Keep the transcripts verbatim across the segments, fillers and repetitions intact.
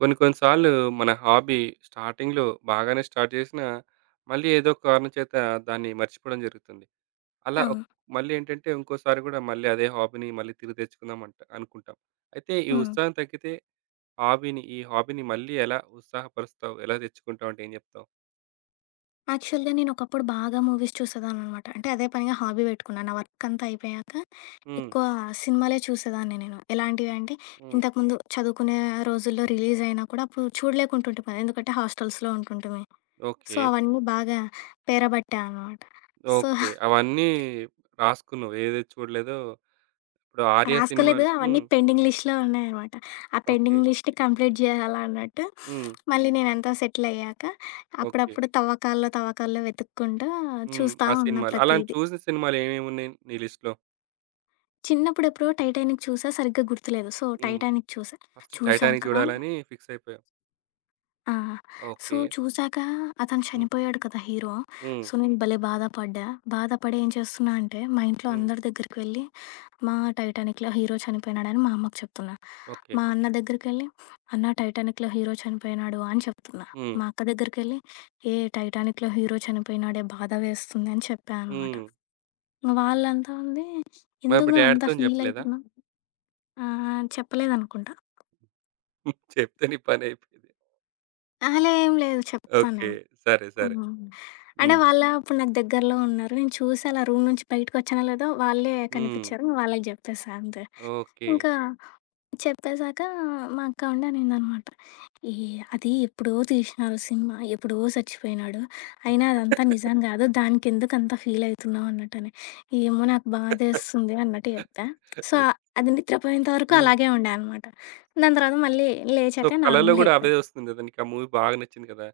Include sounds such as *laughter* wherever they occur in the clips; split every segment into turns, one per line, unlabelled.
కొన్ని కొన్ని సార్లు మన హాబీ స్టార్టింగ్‌లో బాగానే స్టార్ట్ చేసినా, మళ్ళీ ఏదో ఒక కారణం చేత దాన్ని మర్చిపోవడం జరుగుతుంది. అలా ఒక్
అవును.
మళ్ళీ ఏంటంటే ఇంకోసారి గూడా మళ్ళీ అదే హాబీని మళ్ళీ తిరిగి తెచ్చుకుందాం అంట అనుకుంటాం. అయితే ఈ
హ్మ్.
ఉత్సాహం తగ్గితే హాబీని ఈ హాబీని మళ్ళీ ఎలా ఉత్సాహపరుస్తావు? ఎలా తెచ్చుకుంటావు అంటే ఏం చెప్తావు?
యాక్చువల్‌గా నేనొకప్పుడు బాగా మూవీస్ చూసేదాన్ననమాట. అంటే అదే పనిగా హాబీ పెట్టుకున్నా. నా వర్క్ అంతా అయిపోయాక
హ్మ్.
ఎక్కువ సినిమాలే చూసేదాన్ని నేను. ఎలాంటివంటే
హ్మ్.
ఇంతకుముందు చదువుకునే రోజుల్లో రిలీజయినా కూడా అప్పుడు చూడలేకుంటుంటిమి కదా! ఎందుకంటే హాస్టల్స్‌లో ఉంటుంటిమి. So,
okay.
అవన్నీ బాగా పేరబట్టా అనమాట. So,
okay. అవన్నీ రాసుకున్నావు. ఏది చూడలేదో ఇప్పుడు 'ఆర్య'
రాసుకోలేదు.
సినిమాలు
అవన్నీ
హ్మ్.
పెండింగ్ లిస్ట్‌లో ఉన్నాయనమాట. ఆ
ఓకే.
పెండింగ్ లిస్ట్ కంప్లీట్ జేయాలా అన్నట్టు
హ్మ్.
మళ్ళీ నేనంతా సెటిలయ్యాక
ఓకే.
అప్పుడప్పుడు తవ్వకాల్లో, తవ్వకాల్లో వెతుక్కుంటూ
హ్మ్.
చూస్తా
ఆ
ఉన్నా
సినిమాలు. అలాంటి
ప్రతీది.
చూసిన సినిమాలు ఏమేమున్నాయి నీ లిస్ట్‌లో?
చిన్నప్పుడెప్పుడో 'టైటానిక్' చూసా. సరిగ్గా గుర్తులేదు. సో,
హ్మ్.
'టైటానిక్' చూసా.
ఫస్ట్
చూసాక
'టైటానిక్' చూడాలని ఫిక్స్ అయిపోయావు.
ఆ! So,
okay.
చూసాక అతను
హ్మ్.
చనిపోయాడు కదా హీరో.
హ్మ్.
సో, నేను భలే బాధపడ్డా. బాధపడి ఏం చేస్తున్నా అంటే, మా ఇంట్లో
హ్మ్.
అందరి దగ్గరికి వెళ్ళి, "మా 'టైటానిక్‌లో' హీరో చనిపోయినాడని" మా అమ్మకి చెప్తున్నా.
ఓకే.
మా అన్న దగ్గరికెళ్ళి, "అన్న 'టైటానిక్‌లో' హీరో చనిపోయినాడు" అని చెప్తున్నా.
హ్మ్.
మా అక్క దగ్గరికెళ్ళి, "ఏ 'టైటానిక్‌లో' హీరో చనిపోయినాడే బాధ వేస్తుంది" అని చెప్పా అనమాట.
హ్మ్.
వాళ్ళంతా ఉండి,
మరి
"ఎందుకు
మీ
నువ్వు అంత
డ్యాడీతోని
ఫీల్
చెప్పలేదా?
అయితున్నా". ఆహా! చెప్పలేదనుకుంటా.
*laughs* చెప్తే నీ పనైపోయేది.
అహా! లే ఏం లేదు చెప్తాను
ఓకే.
నేను.
సరే. సరే.
హ్మ్. అంటే
హ్మ్.
వాళ్ళే అప్పుడు నాకు దగ్గరలో ఉన్నారు. నేను చూసి అలా రూమ్ నుంచి బయటకొచ్చానో లేదో వాళ్ళే
హ్మ్.
కనిపిచ్చారు. ఇంక వాళ్ళకి జెప్పేసా అంతే.
ఓకే.
ఇంకా చెప్పేసాక మా అక్క ఉండి అనిందనమాట. "ఏ అది ఎప్పుడో తీసినారు సినిమా. ఎప్పుడో చచ్చిపోయినాడు. అయినా అదంతా నిజం
*laughs*
గాదు. దానికెందుకంత ఫీలయితున్నావు" అన్నట్టని. "ఏమో నాకు బాధేస్తుంది" అన్నట్టు జెప్పా. సో,
ఎప్
అది నిద్రపోయేంత వరకు
హ్మ్.
అలాగే ఉండే అనమాట. దాని తర్వాత మళ్ళీ
సో,
లేచాక
కలలో గూడా అదే
నార్మలయిపోయింది.
వస్తుంది గదా! నీకు ఆ మూవీ బాగా నచ్చింది కదా!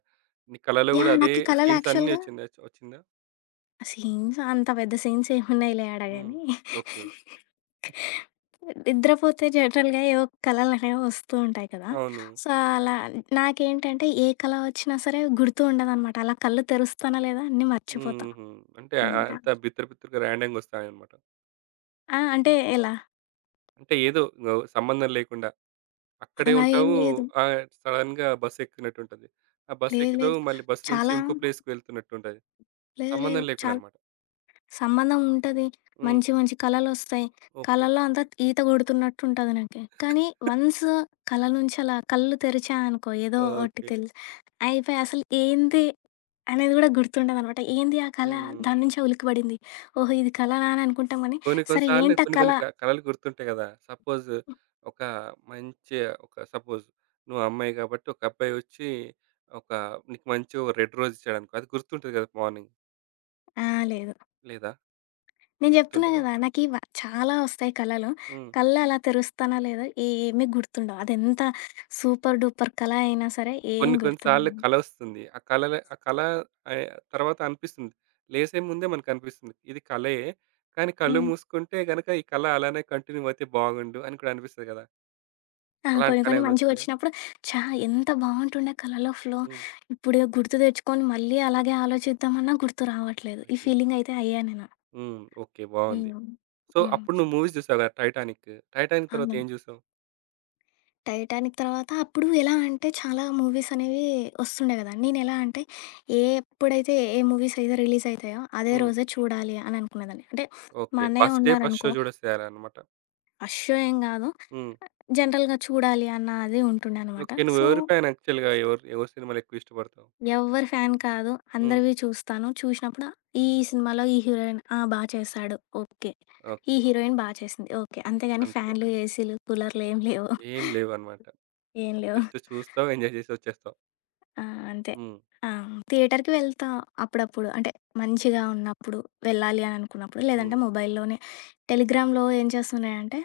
నీ కలలో గూడా
యాహ్!
అదే
నాకీ కళలో
సీన్స్ అన్నీ
యాక్చువల్‌గా
వచ్చిందా వచ్చిందా?
సీన్స్ అంత పెద్ద సీన్స్ ఏమున్నాయిలే ఆడ
హ్మ్.
గాని.
ఓకే.
నిద్రపోతే జనరల్‌గా ఏవో కళలనేవి వస్తూ ఉంటాయి కదా!
అవును.
సో, అలా నాకేంటంటే ఏ కళ వచ్చినా సరే గుర్తు ఉండదనమాట. అలా కళ్ళు తెరుస్తానా లేదా అన్నీ మర్చిపోతా.
హుహుహు. అంటే
హ్మ్.
ఆహ్, అంతా బిత్తర బిత్తరగా ర్యాండమ్‌గా వస్తాయన్నమాట.
ఆ! అంటే ఎలా?
అంటే ఏదో గ సంబంధం లేకుండా. అక్కడే
అలా ఏం
ఉంటావు.
లేదు.
ఆహ్, సడెన్‌గా బస్ ఎక్కినట్టుంటది. ఆ బస్
లేదు
ఎక్కుతావు.
లేదు.
మళ్ళీ బస్ నుంచి
చాలా
ఇంకో ప్లేస్‌కి వెళ్తున్నట్టుంటది.
లేదు లేదు.
సంబంధం లేకుండా
చాలా
అన్నమాట.
సంబంధం ఉంటది.
హ్మ్.
మంచి మంచి కలలొస్తాయి.
ఓకే.
కలలో అంతా ఈత కొడుతున్నట్టుంటది నాకి. కానీ వన్స్ కల నుంచి అలా కళ్ళు తెరిచా అనుకో ఏదో ఒకటి
ఓకే.
తెలుసు. అయిపోయి అసలు ఏంది అనేది గూడా గుర్తుండదనమాట. ఏంది ఆ కల?
హ్మ్.
దాని నుంచే ఉలికిపడింది. ఓహో! ఇది కలనా అని అనుకుంటాం గానీ,
కొన్ని కొన్ని
సరే
సార్లు
ఏంటా
కొన్ని
కల?
కొన్ని క కలలు గుర్తుంటాయి గదా! సపోజ్ ఒక మంచి ఒక సపోజ్ నువ్వు అమ్మాయి కాబట్టి ఒక అబ్బాయి వచ్చి ఒక నీకు మంచి ఓ రెడ్ రోజ్ ఇచ్చాడనుకో అది గుర్తుంటది గదా! మార్నింగ్
ఆ! లేదు.
లేదా?
నేను చెప్తున్నా
గుర్తుండదా?
గదా! నాకి వ చాలా వస్తాయి కలలు.
హ్మ్.
కళ్ళు అలా తెరుస్తానా లేదా ఏమీ గుర్తుండవు. అదెంత సూపర్ డూపర్ కల అయినా సరే ఏం
కొన్ని కొన్ని సార్లు
గుర్తుండదు.
కల వస్తుంది. ఆ కలల ఆ కల ఆహ్, తర్వాత అనిపిస్తుంది. లేసే ముందే మనకనిపిస్తుంది. ఇది కలే. కానీ కళ్ళు
హ్మ్.
మూసుకుంటే గనక ఈ కల అలానే కంటిన్యూ అయితే బాగుండు అని కూడా అనిపిస్తది కదా!
ఆ! కొన్ని
అలాంటి కల
కొన్ని
ఏమైనా వచ్చిందా?
మంచివొచ్చినప్పుడు, ఛా! ఎంత బావుంటుండే కలలో ఫ్లో.
హ్మ్.
ఇప్పుడు గుర్తు తెచ్చుకొని మళ్ళీ అలాగే ఆలోచిద్దామన్నా గుర్తు రావట్లేదు. ఈ
అయ్యో!
ఫీలింగయితే అయ్యా నేను.
హ్మ్. ఓకే. బావుంది.
హ్మ్.
సో,
హ్మ్.
అప్పుడు నువ్వు మూవీస్ చూసావు కదా! 'టైటానిక్.' 'టైటానిక్' తర్వాత
అవును.
ఏం చూసావు?
'టైటానిక్' తర్వాత అప్పుడు ఎలా అంటే చాలా మూవీసనేవి ఒస్తుండే గదా! నేనెలా అంటే ఏ ఎప్పుడైతే ఏ మూవీసయితే రిలీజయితాయో అదే
హ్మ్.
రోజే చూడాలి అని అనుకునేదాన్ని. అంటే మా
ఓకే.
అన్నయ్య
ఫస్ట్ డే ఫస్ట్ షో
ఉన్నారనుకో,
చూడేసేయాలన్నమాట.
రష్షో ఏం గాదు.
హ్మ్.
జనరల్‌గా చూడాలి అన్న అది ఉంటుండే అనమాట.
ఓకే.
సో,
నువ్వెవరి ఫ్యాన్ యాక్చువల్‌గా? ఎవరు ఎవరి సినిమాలు ఎక్కువ ఇష్టపడతావు?
ఎవ్వరి ఫ్యాన్ కాదు.
హ్మ్.
అందరివి చూస్తాను. చూసినప్పుడు ఈ సినిమాలో ఈ హీరోయిన్ ఆ! బా చేశాడు. ఓకే. ఈ
ఓకే.
హీరోయిన్ బా చేసింది. ఓకే. అంతేగాని
అంతే.
ఫ్యాన్లు, ఏసీలు, కూలర్లు ఏం లేవు.
ఏం లేవన్నమాట.
ఏం లేవు.
జస్ట్ చూస్తావు, ఎంజాయ్ చేసి వచ్చేస్తావు.
ఆ! అంతే.
హ్మ్.
ఆ! థియేటర్‌కి వెళ్తా అప్పుడప్పుడు. అంటే మంచిగా ఉన్నప్పుడు, వెళ్ళాలి అని అనుకున్నప్పుడు.
హ్మ్.
లేదంటే మొబైల్‌లోనే టెలిగ్రామ్‌లో ఏం చేస్తున్నాయంటే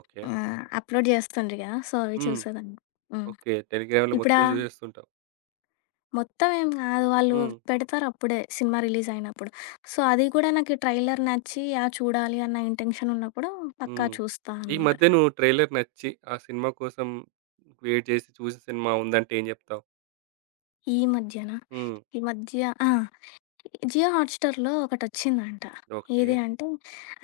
ఓకే.
ఆహ్, అప్‌లోడ్ చేస్తుండ్రు కదా! సో, అవి
హ్మ్.
చూసేదాన్ని. హ్మ్.
ఓకే. టెలిగ్రామ్‌లో
ఇప్పుడా
మొత్తం చూసేస్తుంటావు.
మొత్తం ఏం కాదు. వాళ్ళు
హ్మ్.
పెడతారప్పుడే సినిమా రిలీజయినప్పుడు. సో, అది కూడా నాకీ ట్రైలర్ నచ్చి, ఆ! చూడాలి అన్న ఇంటెన్షనున్నప్పుడు పక్కా
హ్మ్.
చూస్తా
ఈ
అనమాట.
మధ్య నువ్వు ట్రైలర్ నచ్చి ఆ సినిమా కోసం వెయిట్ చేసి చూసిన సినిమా ఉందంటే ఏం జెప్తావు?
ఈ మధ్యన,
హ్మ్.
ఈ మధ్య ఆ! జియో హాట్‌స్టార్‌లో ఒకటొచ్చిందంట.
ఓకే.
ఏది అంటే,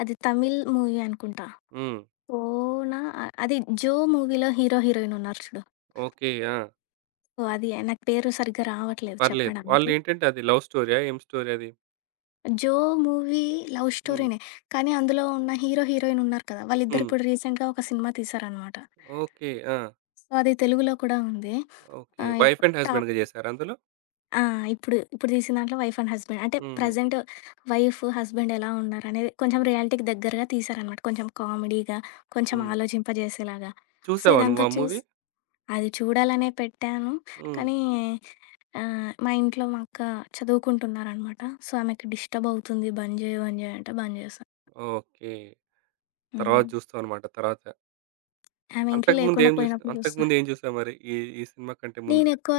అది తమిళ్ మూవీ అనుకుంటా.
హ్మ్.
'ఓనా' ఆహ్, అది 'జో' మూవీలో హీరో, హీరోయిన్ ఉన్నారు చూడు.
ఓకే. ఆ!
సో, అది. నాకు పేరు సరిగ్గా రావట్లేదు
పర్లేదు.
చెప్పడానికి.
వాళ్ళేంటంటే అది లవ్ స్టోరీయా? ఏం స్టోరీ అది?
'జో' మూవీ లవ్
హ్మ్.
స్టోరీనే. కానీ అందులో ఉన్న హీరో, హీరోయిన్ ఉన్నారు కదా!
హ్మ్.
వాళ్ళిద్దరిప్పుడు రీసెంట్‌గా ఒక సినిమా తీశారనమాట.
ఓకే. ఆ!
సో, అది తెలుగులో కూడా ఉంది.
ఓకే.
ఆహ్, ఇప్
వైఫ్ అండ్
టాప్
హస్బాండ్‌గా చేసారా అందులో?
ఆ! ఇప్పుడు ఇప్పుడు తీసిన దాంట్లో వైఫ్ అండ్ హస్బెండ్. అంటే
హ్మ్.
ప్రెజెంట్ వైఫ్, హస్బెండ్ ఎలా ఉన్నారనేది కొంచెం రియాలిటీకి దగ్గరగా తీశారనమాట. కొంచెం కామెడీగా, కొంచెం
హ్మ్.
ఆలోచింపజేసేలాగా. సో,
చూసావా నువ్వు
ఇదంతా
ఆ మూవీ?
చూసి అది చూడాలనే పెట్టాను.
హ్మ్.
కానీ ఆహ్, మా ఇంట్లో మా అక్క చదువుకుంటున్నారనమాట. సో, ఆమెకి డిస్టర్బ్ అవుతుంది. బంద్ జేయి, బంద్ జేయి అంటే బంద్ చేశా.
ఓకే. తర్వాత
హ్మ్.
జూస్తావన్నమాట తర్వాత.
ఆమె ఇంట్లో
అంతకుముందు
లేకుండా
ఏం జూస్
పోయినప్పుడు చూస్తా.
అంతకుముందు ఏం జూసావు మరి? ఈ ఈ సినిమా కంటే ముందు?
నేనెక్కువ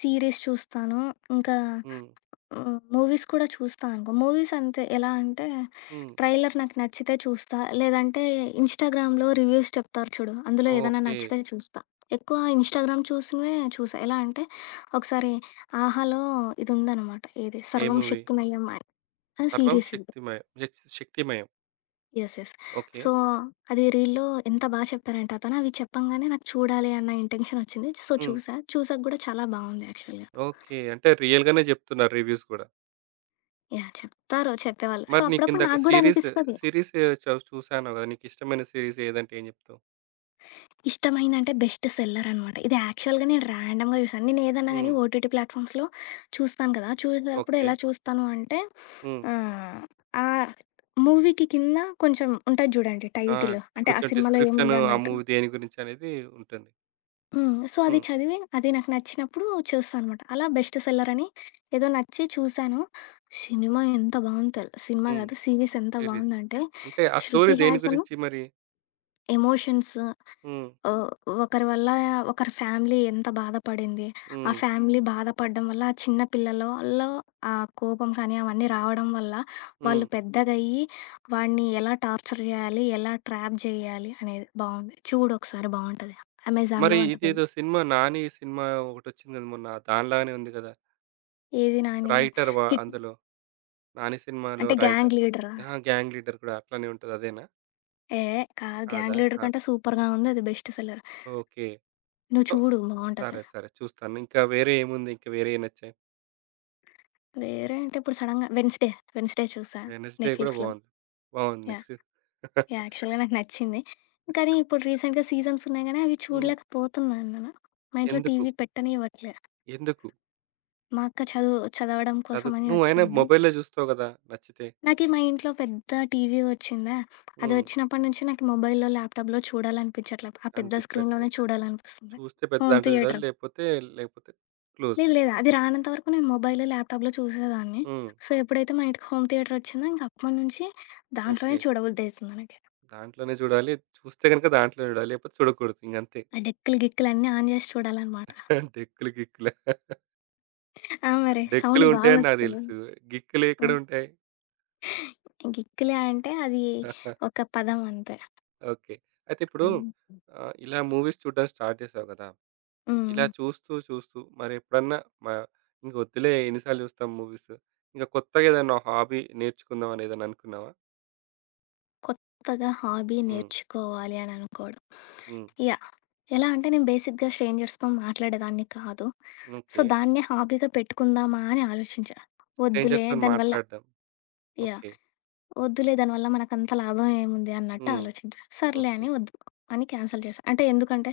సీరీస్ చూస్తాను. ఇంకా
హ్మ్.
హ్మ్. మూవీస్ కూడా చూస్తా అనుకో. మూవీస్ అంతే. ఎలా అంటే
హ్మ్.
ట్రైలర్ నాకు నచ్చితే చూస్తా. లేదంటే ఇన్‌స్టాగ్రామ్‌లో రివ్యూస్ చెప్తారు చూడు. అందులో ఏదైనా
ఓకే.
నచ్చితే చూస్తా. ఎక్కువ ఇన్‌స్టాగ్రామ్ చూసినవే చూసా. ఎలా అంటే ఒకసారి 'ఆహాలో' ఇదుందనమాట. ఏది
ఏ
'సర్వం
మూవీ?
శక్తిమయం' అని ఆ!
'సర్వం
సీరీస్ ఇది.
శక్తిమయం జక్స్ 'Shakthimayam.'
Yes. Yes.
Okay.
So, అది రీల్‌లో ఎంత బా చెప్పారంటే అతను అవి చెప్పంగానే నాకు చూడాలి అన్న ఇంటెన్షన్ వచ్చింది. సో,
హ్మ్.
చూసా. చూసాక గూడా చాలా బావుంది యాక్చువల్‌గా.
ఓకే. అంటే రియల్‌గానే జెప్తున్నారు రివ్యూస్ గూడా.
యాహ్! చెప్తారు చెప్పేవాళ్ళు. సో,
మరి
అప్పుడప్పుడు
నీకిందాక
నాకు గూడా
సీరీస్,
అనిపిస్తది.
సీరీస్ చవ్ చూసానన్నావు గదా! నీకిష్టమైన సీరీస్ ఏదంటే ఏం జెప్తావు?
ఇష్టమైందంటే బెస్ట్ సెల్లర్ అనమాట. ఇది యాక్చువల్‌గా నేను ర్యాండమ్‌గా చూసాను. నేను ఏదన్నా గాని
హ్మ్.
ఓటీటీ ప్లాట్‌ఫామ్స్‌లో చూస్తాను కదా! చూసేటప్పుడు
ఓకే.
ఎలా చూస్తాను అంటే
హ్మ్.
ఆహ్, ఆ మూవీకి కింద కొంచెం ఉంటది చూడండి
ఆ!
టైటిల్. అంటే ఆ
కొంచెం
సినిమాలో
డిస్క్రిప్షన్
ఏముంది
ఆ
అన్నట్టు.
మూవీ దేని గురించనేది ఉంటుంది.
హ్మ్. సో, అది
హ్మ్.
చదివి అది నాకు నచ్చినప్పుడు చూస్తా అనమాట. అలా బెస్ట్ సెల్లర్ అని ఏదో నచ్చి చూసాను. సినిమా ఎంత బావుంది తెల్ సినిమా
హ్మ్.
కాదు, సీరీస్ ఎంత
సీరీస్.
బావుందంటే
అంటే ఆ స్టోరీ
'శృతి
దేని
హాసన్'
గురించి మరి?
ఎమోషన్స్
హ్మ్.
ఓహ్! ఒకరి వల్ల ఒకరి ఫ్యామిలీ ఎంత బాధపడింది, ఆ
హ్మ్.
ఫ్యామిలీ బాధపడడం వల్ల ఆ చిన్న పిల్లలలో ఆ కోపం కానీ అవన్నీ రావడం వల్ల
హ్మ్.
వాళ్ళు పెద్దగయ్యి వాడిని ఎలా టార్చర్ చేయాలి, ఎలా ట్రాప్ చేయాలి అనేది బావుంది. చూడొకసారి బావుంటది.
మరి
అమెజాన్‌లో ఉంటది.
ఇదేదో సినిమా 'నాని' సినిమా ఒకటొచ్చింది కదా మొన్న. దానిలాగానే ఉంది కదా!
ఏది 'నానిది'.
రైటర్ వ
హిట్
అందులో. 'నాని' సినిమాలో
అంటే
రైటర్.
'గ్యాంగ్ లీడరా'?
ఆ! గ్యాంగ్ లీడర్ కూడా అట్లనే ఉంటది. అదేనా?
ఏహే! కాదు
కాదా?
'గ్యాంగ్ లీడర్'
కాదు.
కంటే సూపర్‌గా ఉంది. అది బెస్ట్ సెల్లర్.
ఓకే.
నువ్వు
సో,
చూడు బావుంటది.
సరే, సరే చూస్తాను. ఇంకా వేరే ఏముంది? ఇంకా వేరే ఏం నచ్చాయి?
వేరే అంటే ఇప్పుడు సడెన్‌గా 'వెడ్నెస్డే', 'వెడ్నెస్డే' చూసా
'వెనస్‌డే' కూడా
నెట్‌ఫ్లిక్స్‌లో.
బావుంది. బావుంది.
యాహ్!
Next
yeah!
*laughs*
యాక్చువల్‌గా నాకు నచ్చింది. కానీ ఇప్పుడు రీసెంట్‌గా సీజన్స్ ఉన్నాయి గానీ, అవి
హ్మ్.
చూడలేకపోతున్నాను నేను. మా ఇంట్లో
ఎందుకు?
టీవీ పెట్టనివ్వట్లే.
ఎందుకు?
మా అక్క చదువు చదవడం
చదువుకు
కోసమని
నువ్వైనా
వచ్చింది.
మొబైల్‌లో చూస్తావు కదా! నచ్చితే.
నాకీ మా ఇంట్లో పెద్ద టీవీ వచ్చిందా, అది
హ్మ్.
వచ్చినప్పటి నుంచి నాకు మొబైల్‌లో, ల్యాప్‌టాప్‌లో చూడాలనిపించట్లే. ఆ పెద్ద స్క్రీన్‌లోనే
అనిపించట్లేదు.
చూడాలనిపిస్తుంది.
చూస్తే పెద్ద
హోమ్
దాంట్లో చూడాలి.
థియేటర్
లేకపోతే లేకపోతే క్లోజ్.
లేదు, లేదు. అది రానంత వరకు నేను మొబైల్, ల్యాప్‌టాప్‌లో చూసేదాన్ని.
హ్మ్.
సో, ఎప్పుడైతే మా ఇంటికి హోమ్ థియేటర్ వచ్చిందో ఇంక అప్పటి నుంచి దాంట్లోనే
ఓకే.
చూడబుద్దయితుంది నాకు.
దాంట్లోనే చూడాలి. చూస్తే గనుక దాంట్లోనే చూడాలి. లేకపోతే చూడకూడదు. ఇంగంతే.
ఆ డెక్కులు, గిక్కులు అన్నీ ఆన్ జేసి చూడాలనమాట.
*laughs* డెక్కులు, గిక్కులు
ఆ! మరి
డెక్కులు
సౌండ్
ఉంటాయని నాకు
బాగొస్తది.
తెలుసు. గిక్కులు
ఆ!
ఎక్కడుంటాయి?
గిక్కులే అంటే అది
*laughs*
ఒక పదం అంతే.
ఓకే. అయితే ఇప్పుడు
హ్మ్.
ఆహ్, ఇలా మూవీస్ చూడడం స్టార్ట్ చేసావు కదా!
హ్మ్.
ఇలా చూస్తూ, చూస్తూ మరెప్పుడన్నా మ ఇంక వద్దులే ఎన్ని సార్లు చూస్తాం మూవీస్. ఇంక కొత్తగా ఏదన్నా హాబీ నేర్చుకుందాం అని ఏదన్నా అనుకున్నావా?
కొత్తగా హాబీ
హ్మ్.
నేర్చుకోవాలి అని అనుకోవడం.
హ్మ్.
యాహ్! ఎలా అంటే నేను బేసిక్‌గా స్ట్రేంజర్స్‌తో మాట్లాడేదాన్ని కాదు. So,
okay.
దాన్నే హాబీగా పెట్టుకుందామా అని ఆలోచించా. వద్దులే
స్ట్రేంజర్స్‌తోని
దానివల్ల
మాట్లాడడం.
యాహ్!
ఓకే.
వద్దులే దానివల్ల మనకంత లాభం ఏముంది అన్నట్టు
హ్మ్.
ఆలోచించా. సర్లే
ఓకే.
అని వద్దు అని క్యాన్సిల్ చేశా. అంటే ఎందుకంటే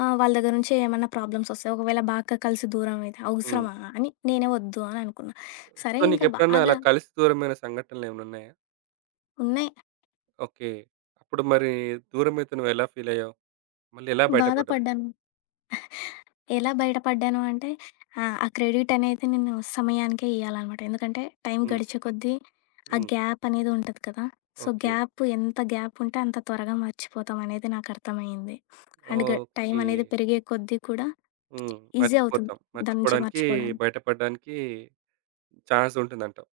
ఆహ్, వాళ్ళ దగ్గర నుంచి ఏమన్నా ప్రాబ్లమ్స్ వస్తాయి. ఒకవేళ బాగా కలిసి దూరం అయితే
హ్మ్.
అవసరమా అని నేనే వద్దు అని అనుకున్నా. సరే
సో,
ఇంకా
నీకెప్పుడన్నా
బాగా
అలా కలిసి దూరమైన సంఘటనలేమన్నున్నాయా?
ఉన్నాయి
ఓకే. అప్పుడు మరి దూరమైతే నువ్వెలా ఫీలయ్యావు? మళ్ళీ ఎలా బయటపడ్డావు?
బాధపడ్డాను. ఎలా బయటపడ్డాను అంటే ఆహ్, ఆ క్రెడిట్ అనేది నేను సమయానికే ఇయ్యాలనమాట. ఎందుకంటే టైం
హ్మ్.
గడిచే కొద్దీ ఆ
హ్మ్.
గ్యాప్ అనేది ఉంటది కదా! So,
okay.
గ్యాప్ ఎంత గ్యాప్ ఉంటే అంత త్వరగా మర్చిపోతాం అనేది నాకు అర్థమైంది. అండ్ గ టైం
ఓకే.
అనేది పెరిగే కొద్దీ కూడా
హ్మ్.
ఈజీ అవుతుంది.
మర్చిపోతాం.
దాని నుంచి
మర్చిపోవడానికి,
మర్చిపోవడానికి.
బయటపడడానికి ఛాన్స్ ఉంటుందంటావు.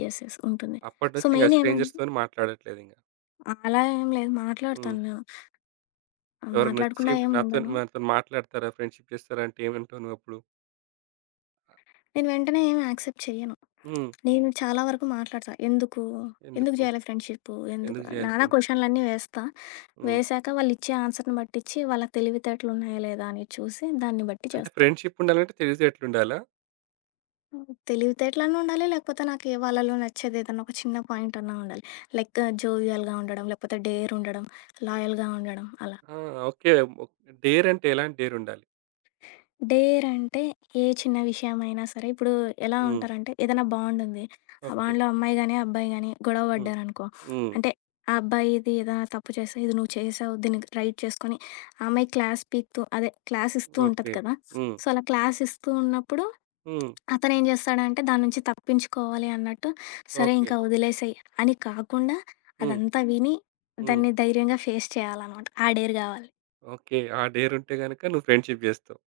యెస్. యెస్. ఉంటుంది. సో,
అప్పటినుంచి ఇంక
మెయిన్ ఏమంటే
స్ట్రేంజర్స్‌తోని మాట్లాడట్లేదింక.
ఆ, అలా ఏం లేదు.
హ్మ్.
మాట్లాడతాను నేను. ఆ,
ఎవరైనొచ్చి
మాట్లాడకుండా ఏం
నాతోని
ఉండను.
నాతోని మాట్లాడతారా, ఫ్రెండ్‌షిప్ చేస్తారా అంటే ఏమంటావు నువ్వప్పుడు?
నేను వెంటనే ఏమి యాక్సెప్ట్ చెయ్యను.
హ్మ్.
నేను చాలా వరకు మాట్లాడతా. ఎందుకు? ఎందుకు
ఎందుకు?
జేయాలి ఫ్రెండ్‌షిప్పు? ఎందుకు?
ఎందుకు చేయాలి
నానా
ఫ్రెండ్‌షిప్?
క్వెషన్‌లన్నీ వేస్తా.
హ్మ్.
వేశాక వాళ్ళిచ్చే ఆన్సర్‌ని బట్టిచ్చి, వాళ్ళ తెలివితేటలున్నాయా లేదా అని చూసి, దాన్ని బట్టి
అంటే
చేస్తా.
ఫ్రెండ్‌షిప్ ఉండాలంటే తెలివితే ఎట్లుండాలా?
తెలివితేటలన్నా ఉండాలి, లేకపోతే నాకు ఏ వాళ్ళలో నచ్చేది ఏదన్నా ఒక చిన్న పాయింట్ అన్నా ఉండాలి. లైక్ జోవియల్‌గా ఉండడం, లేకపోతే డేర్ ఉండడం, లాయల్‌గా ఉండడం అలా.
ఆ! ఓకే. డేర్ అంటే ఎలాంటి డేరుండాలి?
డేర్ అంటే ఏ చిన్న విషయమైనా సరే, ఇప్పుడు ఎలా
హ్మ్.
ఉంటారంటే ఏదైనా బాండ్ ఉంది. ఆ
ఓకే.
బాండ్‌లో అమ్మాయి గాని, అబ్బాయి గాని గొడవ
హ్మ్.
పడ్డారనుకో,
హ్మ్.
అంటే ఆ అబ్బాయిది ఏదైనా తప్పు చేస్తే, ఇది నువ్వు చేసావు దీన్ని రైట్ చేసుకొని, ఆ అమ్మాయి క్లాస్ పీకుతూ అదే క్లాస్ ఇస్తూ ఉంటది
ఓకే.
కదా!
హ్మ్.
సో, అలా క్లాస్ ఇస్తూ ఉన్నప్పుడు
హ్మ్.
అతనేం చేస్తాడంటే దాని నుంచి తప్పించుకోవాలి అన్నట్టు, సరే
ఓకే.
ఇంకా వదిలేసేయ్ అని కాకుండా
హ్మ్.
అదంతా విని
హ్మ్.
దాన్ని ధైర్యంగా ఫేస్ చేయాలనమాట. ఆ డేర్ కావాలి.
ఓకే. ఆ డేరుంటే గనక నువ్వు ఫ్రెండ్‌షిప్ జేస్తావు.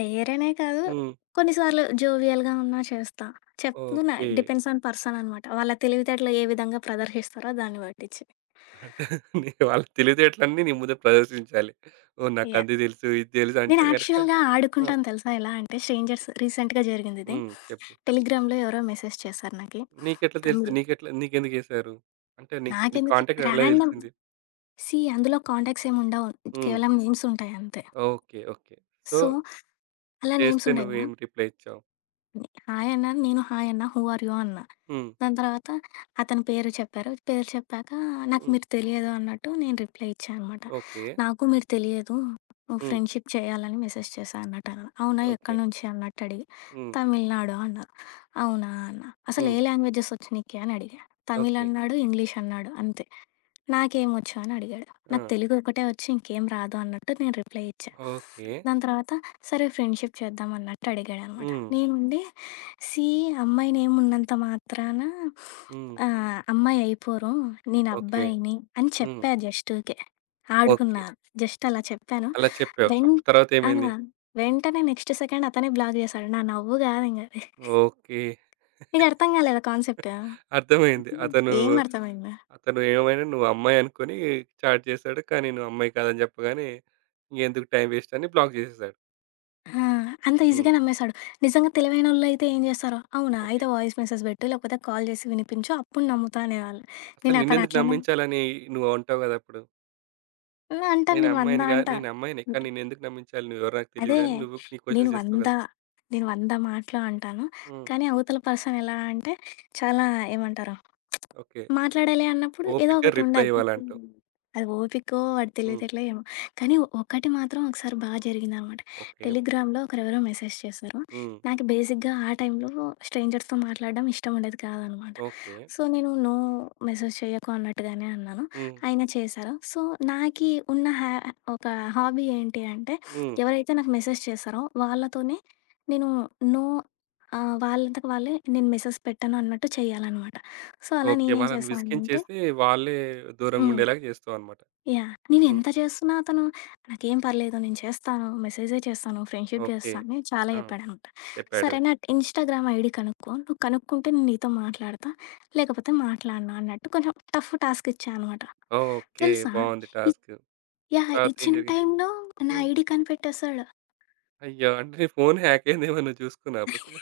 డేరనే కాదు.
హ్మ్.
కొన్నిసార్లు జోవియల్‌గా ఉన్నా చేస్తా. చెప్తున్నా
ఓకే.
డిపెండ్స్ ఆన్ పర్సన్ అనమాట. వాళ్ళ తెలివితేటలు ఏ విధంగా ప్రదర్శిస్తారో దాన్ని పట్టించి.
అంటే నీ వాళ్ళ తెలివితేటలన్నీ నీ ముందే ప్రదర్శించాలి. ఓహ్!
యాహ్!
నాకది దెలుసు, ఇది దెలుసు అంటే
నేను
గనక
యాక్చువల్‌గా
ఆ!
ఆడుకుంటాను తెలుసా! ఎలా అంటే స్ట్రేంజర్స్
ఓకే.
రీసెంట్‌గా జరిగిందిది.
హ్మ్. చెప్పు.
టెలిగ్రామ్‌లో ఎవరో మెసేజ్ చేశారు నాకి.
నీకెట్లా తెలుసు?
తమిళ్.
నీకెట్లా నీకెందుకు జేశారు? అంటే నీ నీ
నాకెందుకు చే
కాంటాక్ట్ ఎలా
ర్యాండమ్
తెలిసింది?
సీ అందులో కాంటాక్ట్స్ ఏమి ఉండవు.
హ్మ్.
కేవలం నేమ్స్ ఉంటాయి అంతే.
ఓకే. ఓకే. సో,
సో, అలా నేమ్స్
చేస్తే
ఉంటాయి కదా!
నువ్వేం రిప్లై ఇచ్చావు?
హాయ్ అన్నాను. నేను హాయ్ అన్నా. హూ ఆర్ యూ అన్నా.
హ్మ్.
దాని తర్వాత అతని పేరు చెప్పారు. పేరు చెప్పాక నాకు
హ్మ్.
మీరు తెలియదు అన్నట్టు నేను రిప్లై ఇచ్చా అనమాట.
ఓకే.
నాకు మీరు తెలియదు.
హ్మ్.
ఫ్రెండ్‌షిప్ చేయాలని మెసేజ్ చేశా అన్నట్టు అన్నా. అవునా!
ఓకే.
ఎక్కడి నుంచి అన్నట్టు అడిగా.
హ్మ్.
తమిళనాడు అన్నారు. అవునా! అన్నా. అసలు
హ్మ్.
ఏ లాంగ్వేజెస్ వచ్చు నీకి అని అడిగా. తమిళ్
ఓకే.
అన్నాడు, ఇంగ్లీష్ అన్నాడు అంతే. నాకేమొచ్చు అని అడిగాడు.
ఆ!
నాకు తెలుగు ఒకటే వచ్చు ఇంకేం రాదు అన్నట్టు నేను రిప్లై ఇచ్చా.
ఓకే.
దాని తర్వాత సరే ఫ్రెండ్‌షిప్ చేద్దాం అన్నట్టు అడిగాడనమాట.
హ్మ్.
నేనుండి సీ అమ్మాయి నేమున్నంత మాత్రాన
హ్మ్.
ఆహ్, అమ్మాయి అయిపోరు. నేను
ఓకే.
అబ్బాయిని అని
హ్మ్.
చెప్పా జస్ట్ ఊకే.
ఓకే.
ఆడుకున్నా. జస్ట్ అలా చెప్పాను.
అలా చెప్పావు.
వెన్
అప్పుడు
ఆ!
తర్వాతేమైంది?
వెంటనే నెక్స్ట్ సెకండ్ అతనే బ్లాక్ చేశాడు. నా నవ్వు కాదింక.
ఓకే.
నీకర్థం కాలేదా కాన్సెప్ట్?
అర్థమైంది. అతను,
ఏం అర్థమైంది?
అతను ఏమైనా నువ్వు అమ్మాయి అనుకోని చాట్ చేసాడు. కానీ నువ్వు అమ్మాయి కాదని చెప్పగానే ఇంకెందుకు టైం వేస్ట్ అని బ్లాక్ చేసేసాడు.
ఆ! అంత
హ్మ్.
ఈజీగా నమ్మేసాడు. నిజంగా తెలివైనోళ్ళైతే ఏం చేస్తారో, అవునా!
ఓకే.
అయితే వాయిస్ మెసేజ్ పెట్టు, లేకపోతే కాల్ చేసి వినిపించు అప్పుడు నమ్ముతా అనేవాళ్ళు.
అసలు
నేను అతను
నిన్నెందుకు
అట్లా నమ్
నమ్మించాలని నువ్వు అంటావు గదా! అప్పుడు.
ఆ! అంటాను
నేను
నేను వంద
అమ్మాయిని గా
అంటా.
నేను అమ్మాయినే. కానీ నిన్నెందుకు నమ్మించాలి? నువ్వెవరో నాకు
అదే.
తెలీదు అని నువ్వు నీ
నేను
క్వెషన్స్ చేస్తావు
వంద
గదా!
నేను వంద మాటలు అంటాను.
హ్మ్.
కానీ అవతల పర్సన్ ఎలా అంటే చాలా ఏమంటారు?
ఓకే.
మాట్లాడాలి అన్నప్పుడు ఏదో
ఓపికగా రిప్లై
ఒకటుండాలి.
ఇవ్వాలంటావు.
అది ఓపికో, వాడి
హ్మ్.
తెలివితేటలో ఏమో. కానీ ఒకటి మాత్రం ఒకసారి బాగా జరిగిందనమాట.
ఓకే.
టెలిగ్రామ్‌లో ఒకరెవరో మెసేజ్ చేశారు.
హ్మ్.
నాకు బేసిక్‌గా ఆ టైంలో స్ట్రేంజర్స్‌తో మాట్లాడడం ఇష్టం ఉండేది కాదనమాట.
ఓకే.
సో, నేను నో మెసేజ్ చేయకు అన్నట్టుగానే అన్నాను.
హ్మ్.
ఆయన చేశారు. సో, నాకి ఉన్న హ్యా ఒక హాబీ ఏంటి అంటే
హ్మ్.
ఎవరైతే నాకు మెసేజ్ చేశారో వాళ్ళతోనే నేను నో ఆహ్, వాళ్ళంతకు వాళ్ళే నేను మెసేజ్ పెట్టను అన్నట్టు చేయాలనమాట. సో, అలా
ఓకే.
నేనేం
వాళ్ళని
చేశానంటే
విసిగించేసి వాళ్ళే
హ్మ్.
దూరంగుండేలాగా చేస్తావన్నమాట.
యాహ్! నేను
హ్మ్.
ఎంత చేస్తున్నా అతను నాకేం పర్లేదు నేను చేస్తాను, మెసేజే చేస్తాను, ఫ్రెండ్‌షిప్
ఓకే.
చేస్తా అని చాలా
ఆ!
చెప్పాడనమాట.
చెప్పాడు.
సరే నా ఇన్‌స్టాగ్రామ్ ఐడీ కనుక్కో, నువ్వు కనుక్కుంటే నేను నీతో మాట్లాడతా, లేకపోతే మాట్లాడను అన్నట్టు కొంచెం టఫ్ టాస్క్ ఇచ్చా అనమాట.
ఓకే.
తెలుసా?
బావుంది
ఇ
టాస్క్.
యాహ్!
తర్వాతేం
ఇచ్చిన
జరిగింది?
టైంలో నా
హ్మ్.
ఐడీ కనిపెట్టేసాడు.
అయ్యో! అంటే నీ ఫోన్ హ్యాక్ అయిందేమో నువ్వు చూసుకున్నావా అసలు?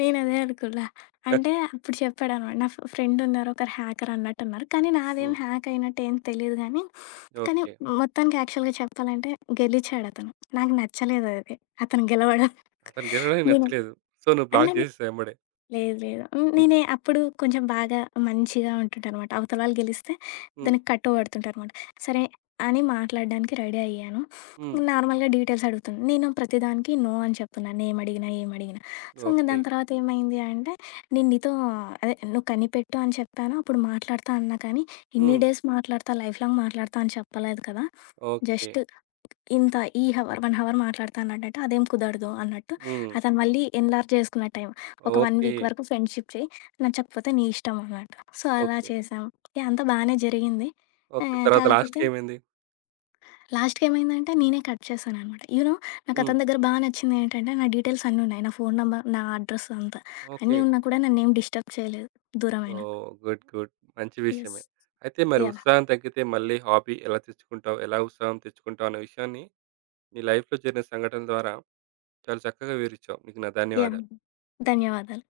నేనదే అనుకున్నా. అంటే
*laughs*
అప్పుడు చెప్పాడనమాట. నా ఫ్ ఫ్రెండున్నారు. ఒకరు హ్యాకర్ అన్నట్టున్నారు. కానీ నాదేం
హ్మ్.
హ్యాక్ అయినట్టు ఏం తెలీదు గానీ, కానీ
ఓకే.
మొత్తానికి యాక్చువల్‌గా చెప్పాలంటే గెలిచాడతను. నాకు నచ్చలేదది. అతను గెలవడం.
అతనికి గెలవడానికి
నేను
నచ్చలేదు. సో, నువ్వు
అంటే
బ్లాక్ చేసేసావు ఎంబడే.
లేదు లేదు. హ్మ్.
హ్మ్.
నేనే అప్పుడు కొంచెం బాగా మంచిగా ఉంటుంటానమాట. అవతల వాళ్ళు గెలిస్తే
హ్మ్.
దానికి కట్టుబడుతుంటానమాట. సరే అని మాట్లాడడానికి రెడీ అయ్యాను.
హ్మ్.
నార్మల్‌గా డీటెయిల్స్ అడుగుతుంది. నేను ప్రతిదానికి నో అని చెప్తున్నా. నేమడిగినా, ఏమడిగినా. సో, ఇంక
ఓకే.
దాని తర్వాత ఏమైంది అంటే, నేను నీతో అదే నువ్వు కనిపెట్టు అని చెప్పాను. అప్పుడు మాట్లాడతా అన్నా కానీ, ఇన్ని
హ్మ్.
డేస్ మాట్లాడతా, లైఫ్ లాంగ్ మాట్లాడతా అని చెప్పలేదు కదా!
ఓకే.
జస్ట్ ఇంత ఈ హవర్ ఒక హవర్ మాట్లాడతా అన్నాడంటే, అదేం కుదరదు అన్నట్టు
హ్మ్.
అతను మళ్ళీ ఎన్లార్జ్ చేసుకున్న టైం. ఒక 1
ఓకే.
వీక్ వరకు ఫ్రెండ్‌షిప్ చెయి. నచ్చకపోతే నీ ఇష్టం అన్నట్టు. సో, అలా
ఓకే.
చేశాము. యాహ్! అంతా బానే జరిగింది.
ఓకే.
ఆహ్,
తర్వాత
కాకపోతే
లాస్ట్‌కేమైంది?
లాస్ట్‌కి ఏమైందంటే నేనే కట్ చేశాననమాట. యూ నో నాకు
హ్మ్.
అతని దగ్గర బా నచ్చింది ఏంటంటే, నా డీటెయిల్స్ అన్నీ ఉన్నాయి. నా ఫోను నంబర్, నా అడ్రెస్ అంతా.
ఓకే.
అన్నీ ఉన్నా కూడా నన్నేం డిస్టర్బ్ చేయలేదు దూరమైనా.
ఓహ్! గుడ్. గుడ్. మంచి
యెస్.
విషయమే. అయితే మరి
యాహ్!
ఉత్సాహం తగ్గితే మళ్ళీ హాబీ ఎలా తెచ్చుకుంటావు? ఎలా ఉత్సాహం తెచ్చుకుంటావు అన్న విషయాన్ని నీ లైఫ్‌లో జరిగిన సంఘటనల ద్వారా చాలా చక్కగా వివరించావు. నీకు నా
యాహ్!
ధన్యవాదాలు.
ధన్యవాదాలు.